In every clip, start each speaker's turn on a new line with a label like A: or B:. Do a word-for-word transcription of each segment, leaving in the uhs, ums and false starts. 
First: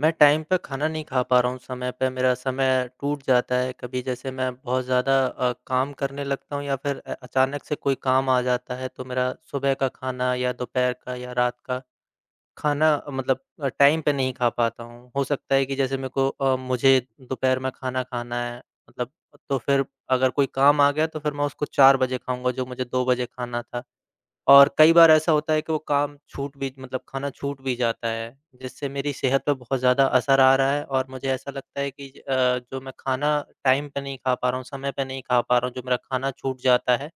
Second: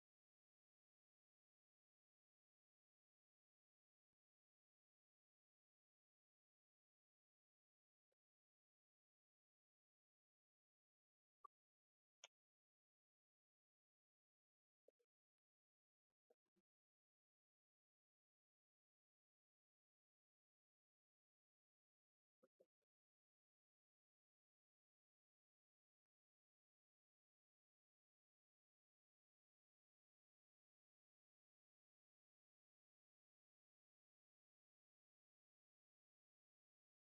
A: मैं टाइम पे खाना नहीं खा पा रहा हूँ समय पे, मेरा समय टूट जाता है, कभी जैसे मैं बहुत ज़्यादा अ, काम करने लगता हूँ या फिर अ, अचानक से कोई काम आ जाता है, तो मेरा सुबह का खाना या दोपहर का या रात का। खाना मतलब अ, टाइम पे नहीं खा पाता हूँ, हो सकता है कि जैसे मेरे को अ, मुझे दोपहर में खाना खाना है, मतलब तो फिर अगर कोई काम आ गया, तो फिर मैं उसको चार बजे खाऊँगा, जो मुझे दो बजे खाना था। और कई बार ऐसा होता है, कि वो काम छूट भी मतलब खाना छूट भी जाता है, जिससे मेरी सेहत पे बहुत ज़्यादा असर आ रहा है और मुझे ऐसा लगता है कि ज अ, जो मैं खाना टाइम पे नहीं खा पा रहा हूँ, समय पे नहीं खा पा रहा हूँ, जो मेरा खाना छूट जाता है।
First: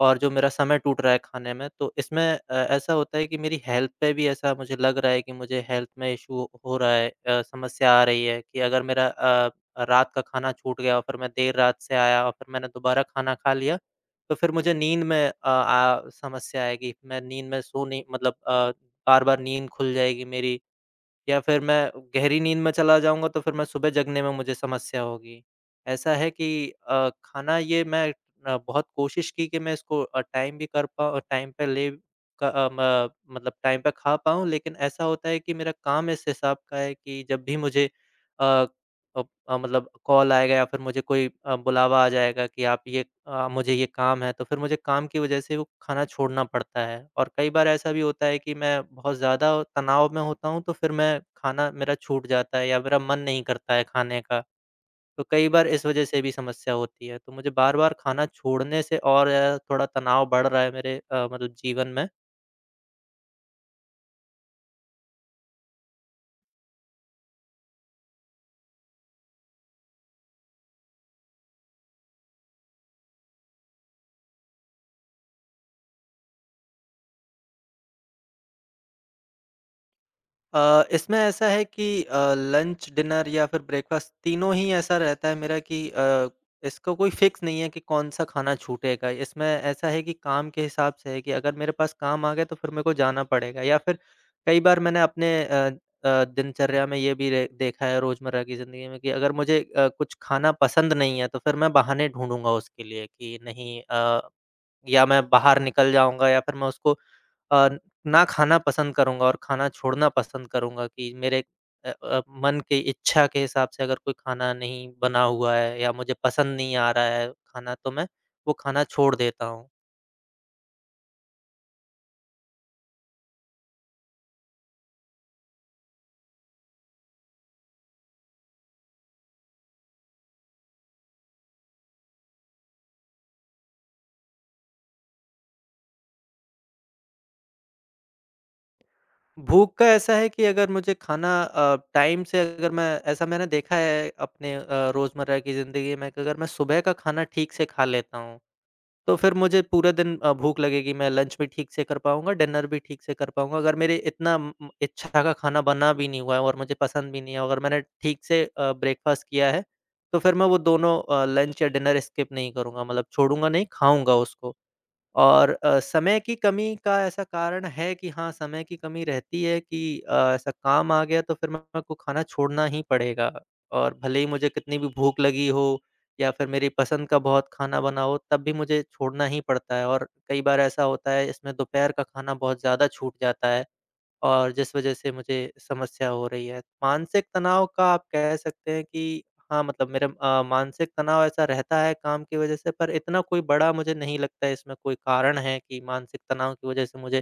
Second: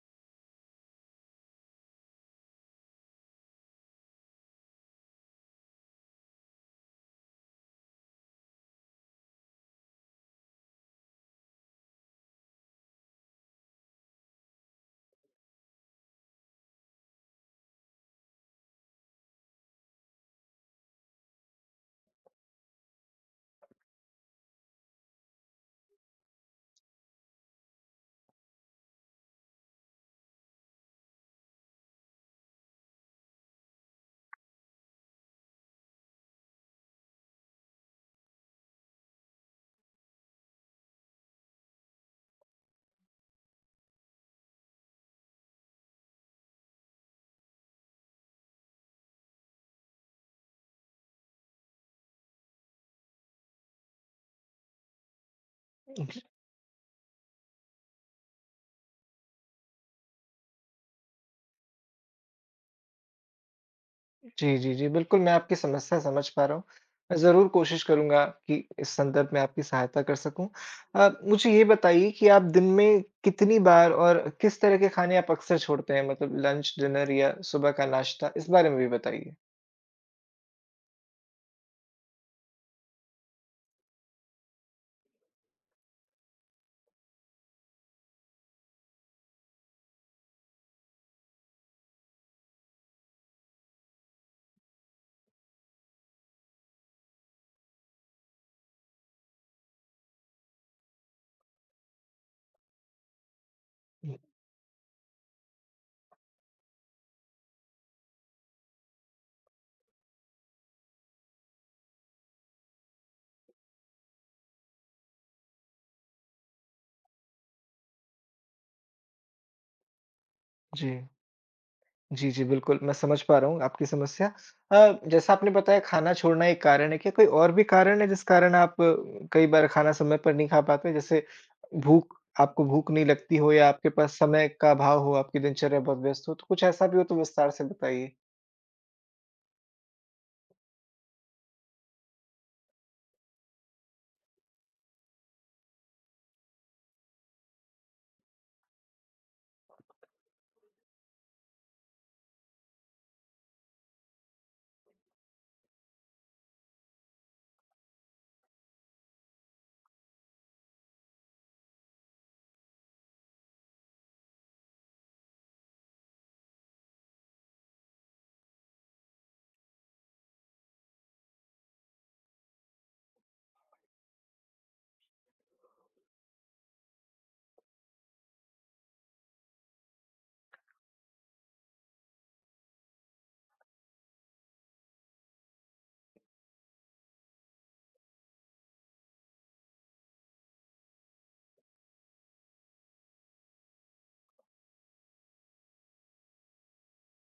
A: और जो मेरा समय टूट रहा है, खाने में, तो इसमें अ, ऐसा होता है कि मेरी हेल्थ पे भी ऐसा मुझे लग रहा है, कि मुझे हेल्थ में इश्यू हो रहा है अ, समस्या आ रही है कि अगर मेरा अ, रात का खाना छूट गया और फिर मैं देर रात से आया और फिर मैंने दोबारा खाना खा लिया, तो फिर मुझे नींद में अ आ समस्या आएगी, मैं नींद में सो नहीं मतलब अ, बार-बार नींद खुल जाएगी मेरी या फिर मैं गहरी नींद में चला जाऊँगा तो फिर मैं सुबह जगने में मुझे समस्या होगी। ऐसा है कि अ, खाना ये मैं अ, बहुत कोशिश की, कि मैं इसको अ, टाइम भी कर पाऊँ अ, टाइम पे ले क अ, म मतलब टाइम पे खा पाऊँ। लेकिन ऐसा होता है कि मेरा काम इस हिसाब का है कि जब भी मुझे अ अ अ, मतलब कॉल आएगा या फिर मुझे कोई अ, बुलावा आ जाएगा, कि आप ये अ, मुझे ये काम है तो फिर मुझे काम की वजह से वो खाना छोड़ना पड़ता है। और कई बार ऐसा भी होता है कि मैं बहुत ज़्यादा तनाव में होता हूँ, तो फिर मैं खाना मेरा छूट जाता है या मेरा मन नहीं करता है, खाने का। तो कई बार इस
B: अ,
A: वजह
B: जी।
A: से भी समस्या होती है, तो मुझे बार-बार खाना छोड़ने से और ज़्यादा थोड़ा तनाव बढ़ रहा है मेरे अ, मतलब जीवन में।
B: जी, जी, जी, बिल्कुल, मैं आपकी समस्या समझ पा रहा हूँ। मैं ज़रूर कोशिश करूँगा कि इस संदर्भ में आपकी सहायता कर सकूँ। अ, मुझे ये बताइए कि आप दिन में कितनी बार और किस तरह के खाने आप अक्सर छोड़ते हैं मतलब लंच, डिनर या सुबह का नाश्ता? इस बारे में भी बताइए।
A: अ, इसमें ऐसा है कि अ, लंच, डिनर या फिर ब्रेकफ़ास्ट, तीनों ही ऐसा रहता है मेरा कि अ, इसको कोई फ़िक्स नहीं है कि कौन-सा खाना छूटेगा। इसमें ऐसा है कि काम के हिसाब से है कि अगर मेरे पास काम आ गया, तो फिर मेरे को जाना पड़ेगा या फिर, कई बार मैंने अपने अ अ, दिनचर्या में ये भी र देखा है, रोज़मर्रा की ज़िंदगी में कि अगर मुझे अ, कुछ खाना पसंद नहीं है, तो फिर मैं बहाने ढूँढूँगा उसके लिए कि नहीं
B: हुँ।
A: अ, या मैं बाहर निकल जाऊँगा या फिर मैं उसको अ, ना खाना पसंद करूँगा और खाना छोड़ना पसंद करूँगा कि मेरे अ अ, मन के इच्छा के हिसाब से अगर कोई खाना नहीं बना हुआ है या मुझे पसंद नहीं आ रहा है खाना, तो मैं वो खाना छोड़ देता हूँ।
B: जी। जी, जी, बिल्कुल, मैं समझ पा रहा हूँ आपकी समस्या। अ, जैसा आपने बताया, खाना छोड़ना एक कारण है, क्या कोई और भी कारण है, जिस कारण आप कई बार खाना समय पर नहीं खा पाते? जैसे भूख आपको भूख नहीं लगती हो या आपके पास समय का अभाव हो, आपकी दिनचर्या बहुत व्यस्त हो? तो कुछ ऐसा भी हो, तो विस्तार से बताइए।
A: भूख का ऐसा है कि अगर मुझे खाना अ, टाइम से अगर मैं ऐसा मैंने देखा है, अपने अ, रोज़मर्रा की ज़िंदगी में कि अगर मैं सुबह का खाना ठीक से खा लेता हूँ, तो फिर मुझे पूरे दिन अ, भूख लगेगी, मैं लंच भी ठीक से कर पाऊँगा, डिनर भी ठीक से कर पाऊँगा। अगर मेरे इतना उम उम, इच्छा का खाना बना भी नहीं हुआ है और मुझे पसंद भी नहीं है और अगर मैंने ठीक से अ, ब्रेकफ़ास्ट किया है, तो फिर मैं वो दोनों अ, लंच या डिनर स्किप नहीं करूँगा, मतलब छोड़ूँगा नहीं, खाऊँगा उसको। और अ, समय की कमी का ऐसा कारण है कि हाँ, समय की कमी रहती है कि अ, ऐसा काम आ गया, तो फिर मेरे को खाना छोड़ना ही पड़ेगा और भले ही मुझे कितनी भी भूख लगी हो या फिर मेरी पसंद का बहुत खाना बना हो, तब भी मुझे छोड़ना ही पड़ता है और कई बार ऐसा होता है, इसमें दोपहर का खाना बहुत ज़्यादा छूट जाता है और जिस वज़ह से मुझे समस्या हो रही है। मानसिक तनाव का आप कह सकते हैं कि हाँ, मतलब मेरा अ, मानसिक तनाव ऐसा रहता है, काम की वजह से, पर इतना कोई बड़ा मुझे नहीं लगता है, इसमें कोई कारण है कि मानसिक तनाव की वजह से मुझे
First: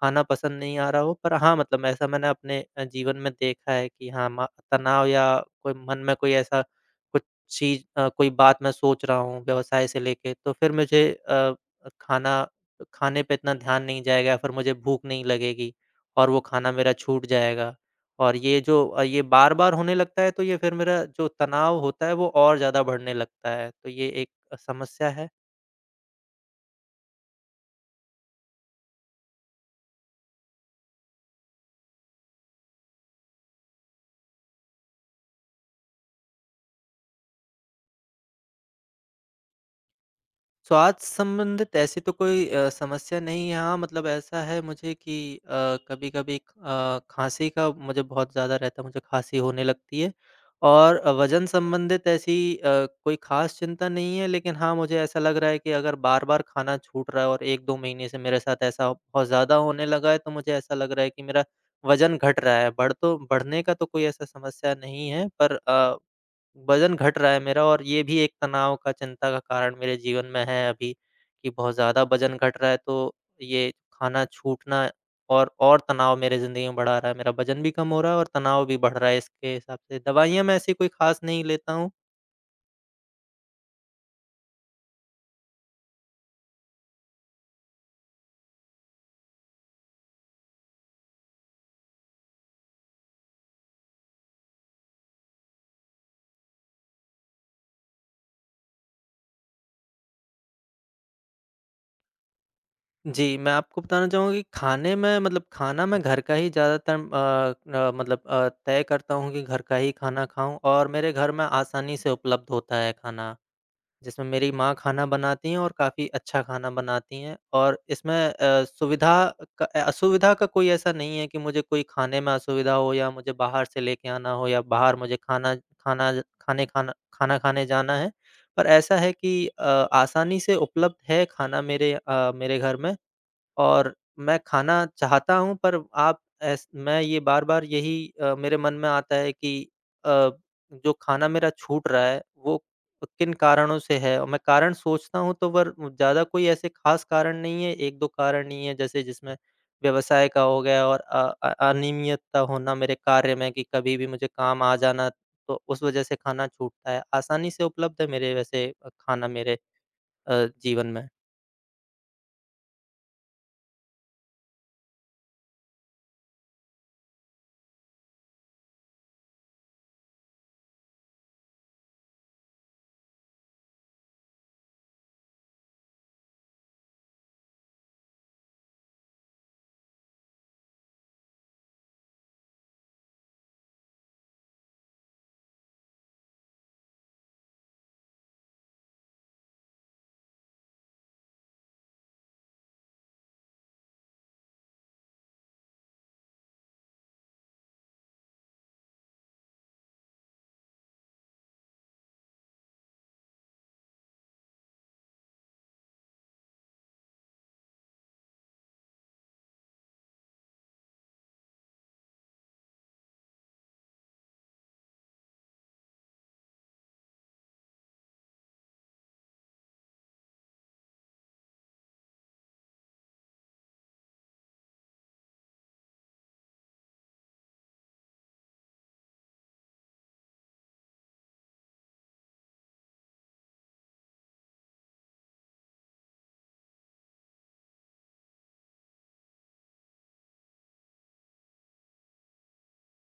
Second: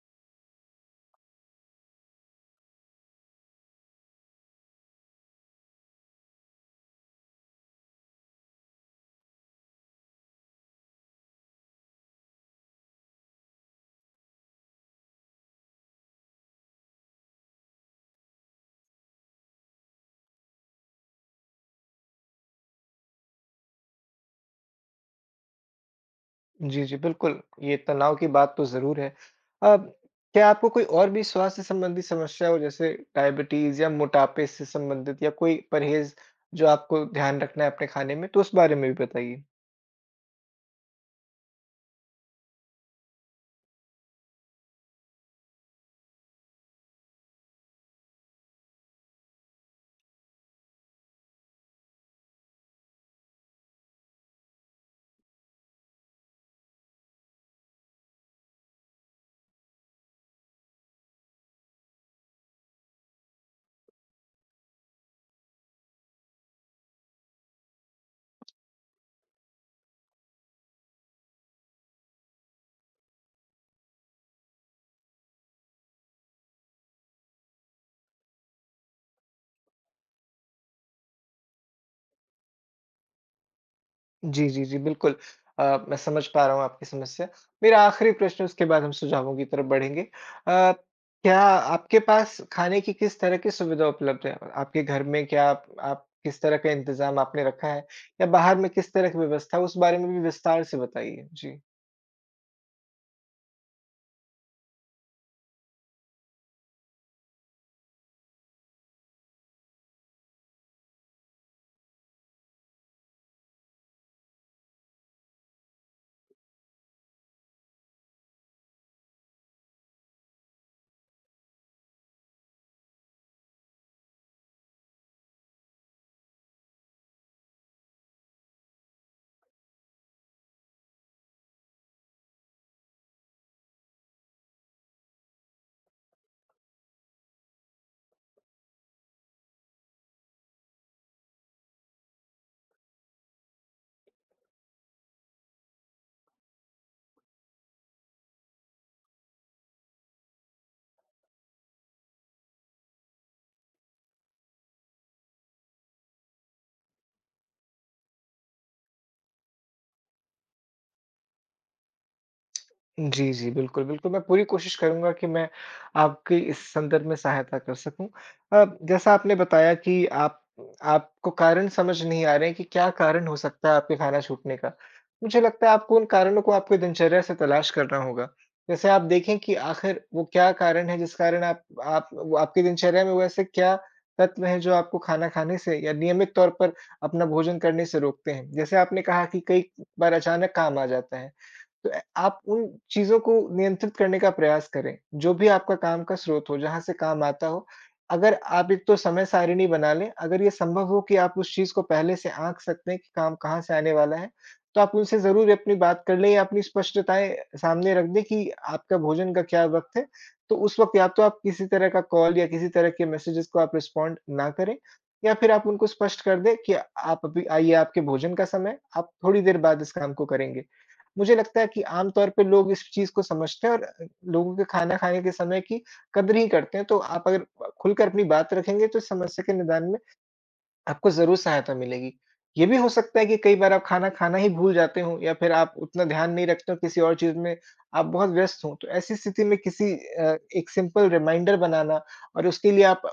A: खाना पसंद नहीं आ रहा हो। पर हाँ, मतलब ऐसा मैंने अपने अ, जीवन में देखा है कि हाँ, मा तनाव या कोई मन में कोई ऐसा कुछ चीज़ अ, कोई बात मैं सोच रहा हूँ, व्यवसाय से लेके, तो फिर मुझे अ अ, खाना खाने पे इतना ध्यान नहीं जाएगा या फिर मुझे भूख नहीं लगेगी और वो खाना मेरा छूट जाएगा, और ये जो अ, ये बार-बार होने लगता है, तो ये फिर मेरा जो तनाव होता है, वो और ज़्यादा बढ़ने लगता है। तो ये एक समस्या है।
B: जी, जी, बिल्कुल। ये तनाव की बात तो ज़रूर है। अ, क्या आपको कोई और भी स्वास्थ्य-संबंधी समस्या हो जैसे डायबिटीज़, या मोटापे से संबंधित या कोई परहेज़ जो आपको ध्यान रखना है अपने खाने में? तो उस बारे में भी बताइए।
A: स्वास्थ्य संबंधित ऐसी तो कोई अ, समस्या नहीं है। हाँ, मतलब ऐसा है मुझे कि अ, कभी-कभी एक अ, खाँसी का मुझे बहुत ज़्यादा रहता है, मुझे खाँसी होने लगती है। और वज़न-संबंधित ऐसी अ, कोई खास चिंता नहीं है, लेकिन हाँ, मुझे ऐसा लग रहा है कि अगर बार-बार खाना छूट रहा है, और एक दो महीने से मेरे साथ ऐसा बहुत ज़्यादा होने लगा है, तो मुझे ऐसा लग रहा है कि मेरा वज़न घट रहा है। बढ़ तो बढ़ने का तो कोई ऐसा समस्या नहीं है पर अ, वज़न घट रहा है मेरा, और ये भी एक तनाव का, चिंता का कारण मेरे जीवन में है अभी कि बहुत ज़्यादा वज़न घट रहा है। तो ये खाना छूटना और और तनाव मेरी ज़िंदगी में बढ़ा रहा है। मेरा वज़न भी कम हो रहा है और तनाव भी बढ़ रहा है इसके हिसाब से। दवाइयाँ मैं ऐसी कोई खास नहीं लेता हूँ।
B: जी, जी, जी, बिल्कुल। अ, मैं समझ पा रहा हूँ आपकी समस्या। मेरा आख़िरी प्रश्न, उसके बाद हम सुझावों की तरफ़ बढ़ेंगे। अ, क्या आपके पास खाने की किस तरह की सुविधा उपलब्ध है? आपके घर में क्या आप आप किस तरह का इंतज़ाम आपने रखा है या बाहर में किस तरह की व्यवस्था है, उस बारे में भी विस्तार से बताइए। जी।
A: जी, मैं आपको बताना चाहूँगा कि खाने में मतलब खाना मैं घर का ही ज़्यादातर अ अ, मतलब अ, तय करता हूँ कि घर का ही खाना खाऊँ। और मेरे घर में आसानी से उपलब्ध होता है खाना, जिसमें मेरी माँ खाना बनाती हैं और काफ़ी अच्छा खाना बनाती हैं। और इसमें अ, सुविधा क असुविधा का कोई ऐसा नहीं है कि मुझे कोई खाने में असुविधा हो या मुझे बाहर से लेके आना हो या बाहर मुझे खाना खाना खाने खाना खाना खाने जाना है। पर ऐसा है कि अ, आसानी से उपलब्ध है खाना मेरे अ, मेरे घर में। और मैं खाना चाहता हूँ पर आप एस मैं ये बार-बार यही अ, मेरे मन में आता है कि अ, जो खाना मेरा छूट रहा है वो किन कारणों से है। मैं कारण सोचता हूँ तो वर ज़्यादा कोई ऐसे खास कारण नहीं है, एक-दो कारण ही है। जैसे जिसमें व्यवसाय का हो गया और अ अ, अनियमित्ता होना मेरे कार्य में, कि कभी भी मुझे काम आ जाना तो उस वजह से खाना छूटता है। आसानी से उपलब्ध है मेरे वैसे खाना मेरे अ, जीवन में।
B: जी, जी। बिल्कुल, बिल्कुल। मैं पूरी कोशिश करूँगा कि मैं आपकी इस संदर्भ में सहायता कर सकूँ। अब जैसा आपने बताया कि आप आपको कारण समझ नहीं आ रहे हैं कि क्या कारण हो सकता है आपका खाना छूटने का। मुझे लगता है आपको उन कारणों को आपके दिनचर्या से तलाश करना होगा। जैसे आप देखे कि आखिर वो क्या कारण है जिस कारण आप आप वो आपकी दिनचर्या में वैसे क्या तत्व हैं जो आपको खाना खाने से या नियमित तौर पर अपना भोजन करने से रोकते है। जैसे आपने कहा कि कई बार अचानक काम आ जाता है, तो अ, आप उन चीज़ों को नियंत्रित करने का प्रयास करें। जो भी आपका काम का स्रोत हो जहाँ से काम आता हो। अगर आप एक तो समय सारिणी बना लें, अगर ये संभव हो कि आप उस चीज़ को पहले से आँक सकते हैं कि काम कहाँ से आने वाला है तो आप उनसे ज़रूर अपनी बात कर लें या अपनी स्पष्टताएँ सामने रख दें कि आपका भोजन का क्या वक़्त है तो उस वक़्त या तो आप किसी तरह का कॉल या किसी तरह के मेसेजेस को आप रिस्पॉन्ड ना करें। या फिर आप उनको स्पष्ट कर दें कि आप अभी आइए आपके भोजन का समय, आप थोड़ी देर बाद इस काम को करेंगे। मुझे लगता है कि आम तौर पे लोग इस चीज़ को समझते हैं और अ, लोगों के खाना खाने के समय की कदर ही करते हैं। तो आप अगर अ, खुलकर अपनी बात रखेंगे तो इस समस्या के निदान में आपको ज़रूर सहायता मिलेगी। ये भी हो सकता है कि कई बार आप खाना खाना ही भूल जाते हो या फिर आप उतना ध्यान नहीं रखते हो किसी और चीज़ में आप बहुत व्यस्त हो। तो ऐसी स्थिति में किसी अ, एक सिंपल रिमाइंडर बनाना और उसके लिए आप अ,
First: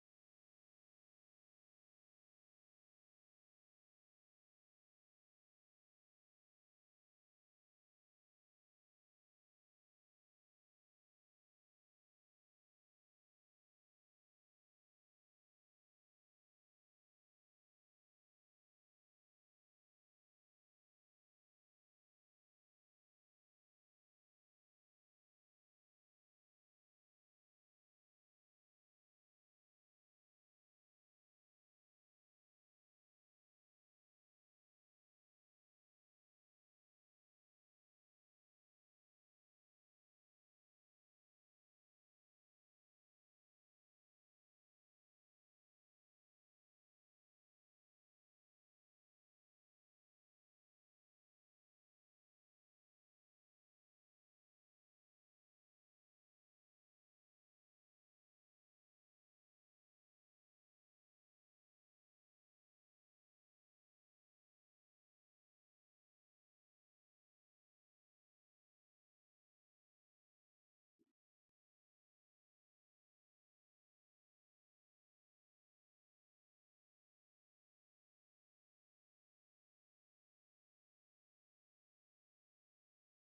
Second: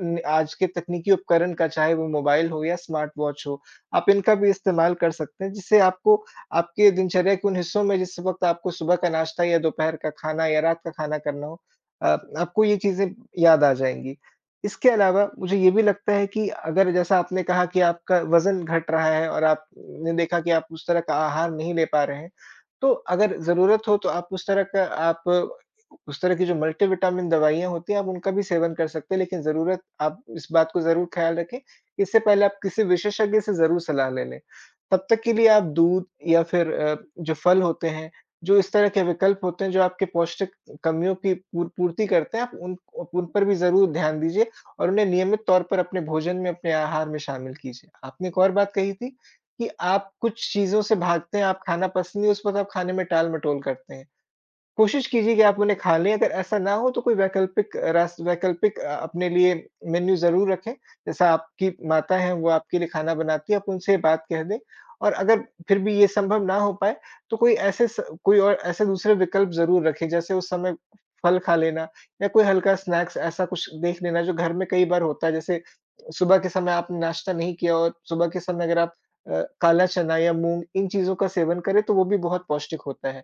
B: नि आज के तकनीकी उपकरण का चाहे वो मोबाइल हो या स्मार्ट वॉच हो, आप इनका भी इस्तेमाल कर सकते हैं, जिससे आपको आपके दिनचर्या के उन हिस्सों में जिस वक़्त आपको सुबह का नाश्ता या दोपहर का खाना या रात का खाना करना हो अ, आपको ये चीज़ें याद आ जाएँगी। इसके अलावा मुझे ये भी लगता है कि अगर जैसा आपने कहा कि आपका वजन घट रहा है और आपने देखा कि आप उस तरह का आहार नहीं ले पा रहे हैं। तो अगर ज़रूरत हो तो आप उस तरह का आप उस तरह की जो मल्टीविटामिन दवाइयाँ होती हैं, आप उनका भी सेवन कर सकते हैं। लेकिन ज़रूरत आप इस बात को ज़रूर ख़्याल रखें इससे पहले आप किसी विशेषज्ञ से ज़रूर सलाह ले लें। तब तक के लिए आप दूध या फिर अ, जो फल होते हैं, जो इस तरह के विकल्प होते हैं जो आपके पौष्टिक कमियों की पूर पूर्ति करते हैं आप उन अ, उन पर भी ज़रूर ध्यान दीजिए और उन्हें नियमित तौर पर अपने भोजन में अपने आहार में शामिल कीजिए। आपने एक और बात कही थी कि आप कुछ चीज़ों से भागते हैं, आप खाना पसंद नहीं, उस वक़्त आप खाने में टालमटोल करते हैं। कोशिश कीजिए कि आप उन्हें खा लें, अगर ऐसा ना हो तो कोई वैकल्पिक रास वैकल्पिक अ, अपने लिए मेनू ज़रूर रखें। जैसा आपकी माता है वो आपके लिए खाना बनाती है आप उनसे ये बात कह दें। और अगर फिर भी ये संभव ना हो पाए तो कोई ऐसे स कोई और ऐसे दूसरे विकल्प ज़रूर रखें जैसे उस समय फल खा लेना या कोई हल्का स्नैक्स ऐसा कुछ देख लेना जो घर में कई बार होता है। जैसे सुबह के समय आपने नाश्ता नहीं किया और सुबह के समय अगर आप अ, काला चना या मूँग इन चीज़ों का सेवन करें तो वो भी बहुत पौष्टिक होता है।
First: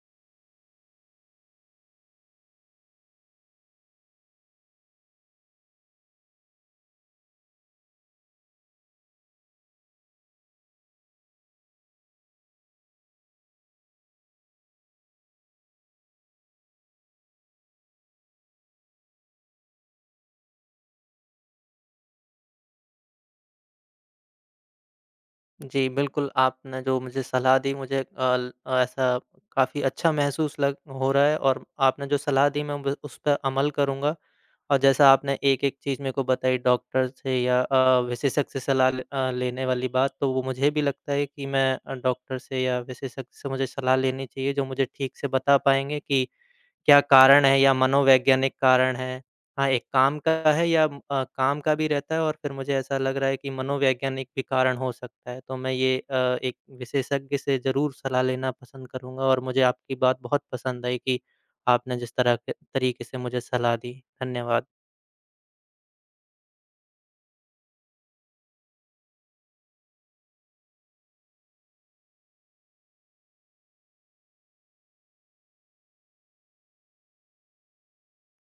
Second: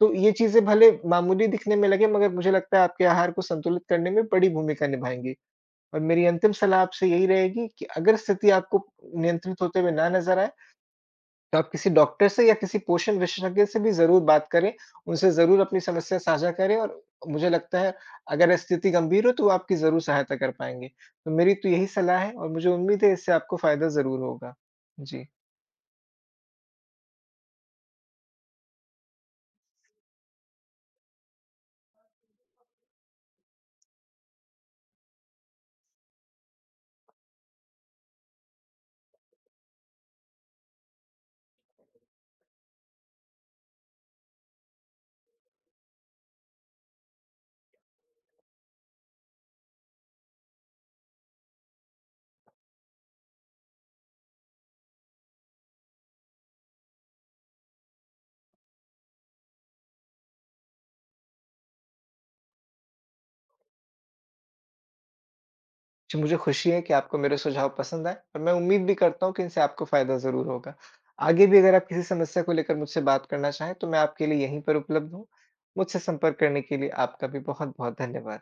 B: तो ये चीजें भले मामूली दिखने में लगे मगर मुझे लगता है आपके आहार को संतुलित करने में बड़ी भूमिका निभाएँगी। और मेरी अंतिम सलाह आपसे यही रहेगी कि अगर स्थिति आपको नियंत्रित होते हुए ना नज़र आए तो आप किसी डॉक्टर से या किसी पोषण विशेषज्ञ से भी ज़रूर बात करें, उनसे ज़रूर अपनी समस्या साझा करें और मुझे लगता है अगर स्थिति गंभीर हो तो वो आपकी ज़रूर सहायता कर पाएँगे। तो मेरी तो यही सलाह है और मुझे उम्मीद है इससे आपको फायदा ज़रूर होगा। जी।
A: जी, बिल्कुल। आपने जो मुझे सलाह दी मुझे अल ऐसा काफ़ी अच्छा महसूस लग हो रहा है और आपने जो सलाह दी मैं बिल् उस पे अमल करूँगा। और जैसा आपने एक-एक चीज़ मेरे को बताई डॉक्टर से या अ, विशेषज्ञ से सलाह ले अ, लेने वाली बात तो वो मुझे भी लगता है कि मैं अ, डॉक्टर से या विशेषज्ञ से मुझे सलाह लेनी चाहिए। जो मुझे ठीक से बता पाएँगे कि क्या कारण है या मनोवैज्ञानिक कारण है। हाँ, एक काम का है या अ, काम का भी रहता है और फिर मुझे ऐसा लग रहा है कि मनोवैज्ञानिक भी कारण हो सकता है। तो मैं ये अ, एक विशेषज्ञ से ज़रूर सलाह लेना पसंद करूँगा। और मुझे आपकी बात बहुत पसंद आई कि आपने जिस तरह के तरीके से मुझे सलाह दी। धन्यवाद।
B: जो मुझे खुशी है कि आपको मेरे सुझाव पसंद आए और मैं उम्मीद भी करता हूँ कि इनसे आपको फायदा ज़रूर होगा। आगे भी अगर आप किसी समस्या को लेकर मुझसे बात करना चाहें तो मैं आपके लिए यहीं पर उपलब्ध हूँ। मुझसे संपर्क करने के लिए आपका भी बहुत-बहुत धन्यवाद।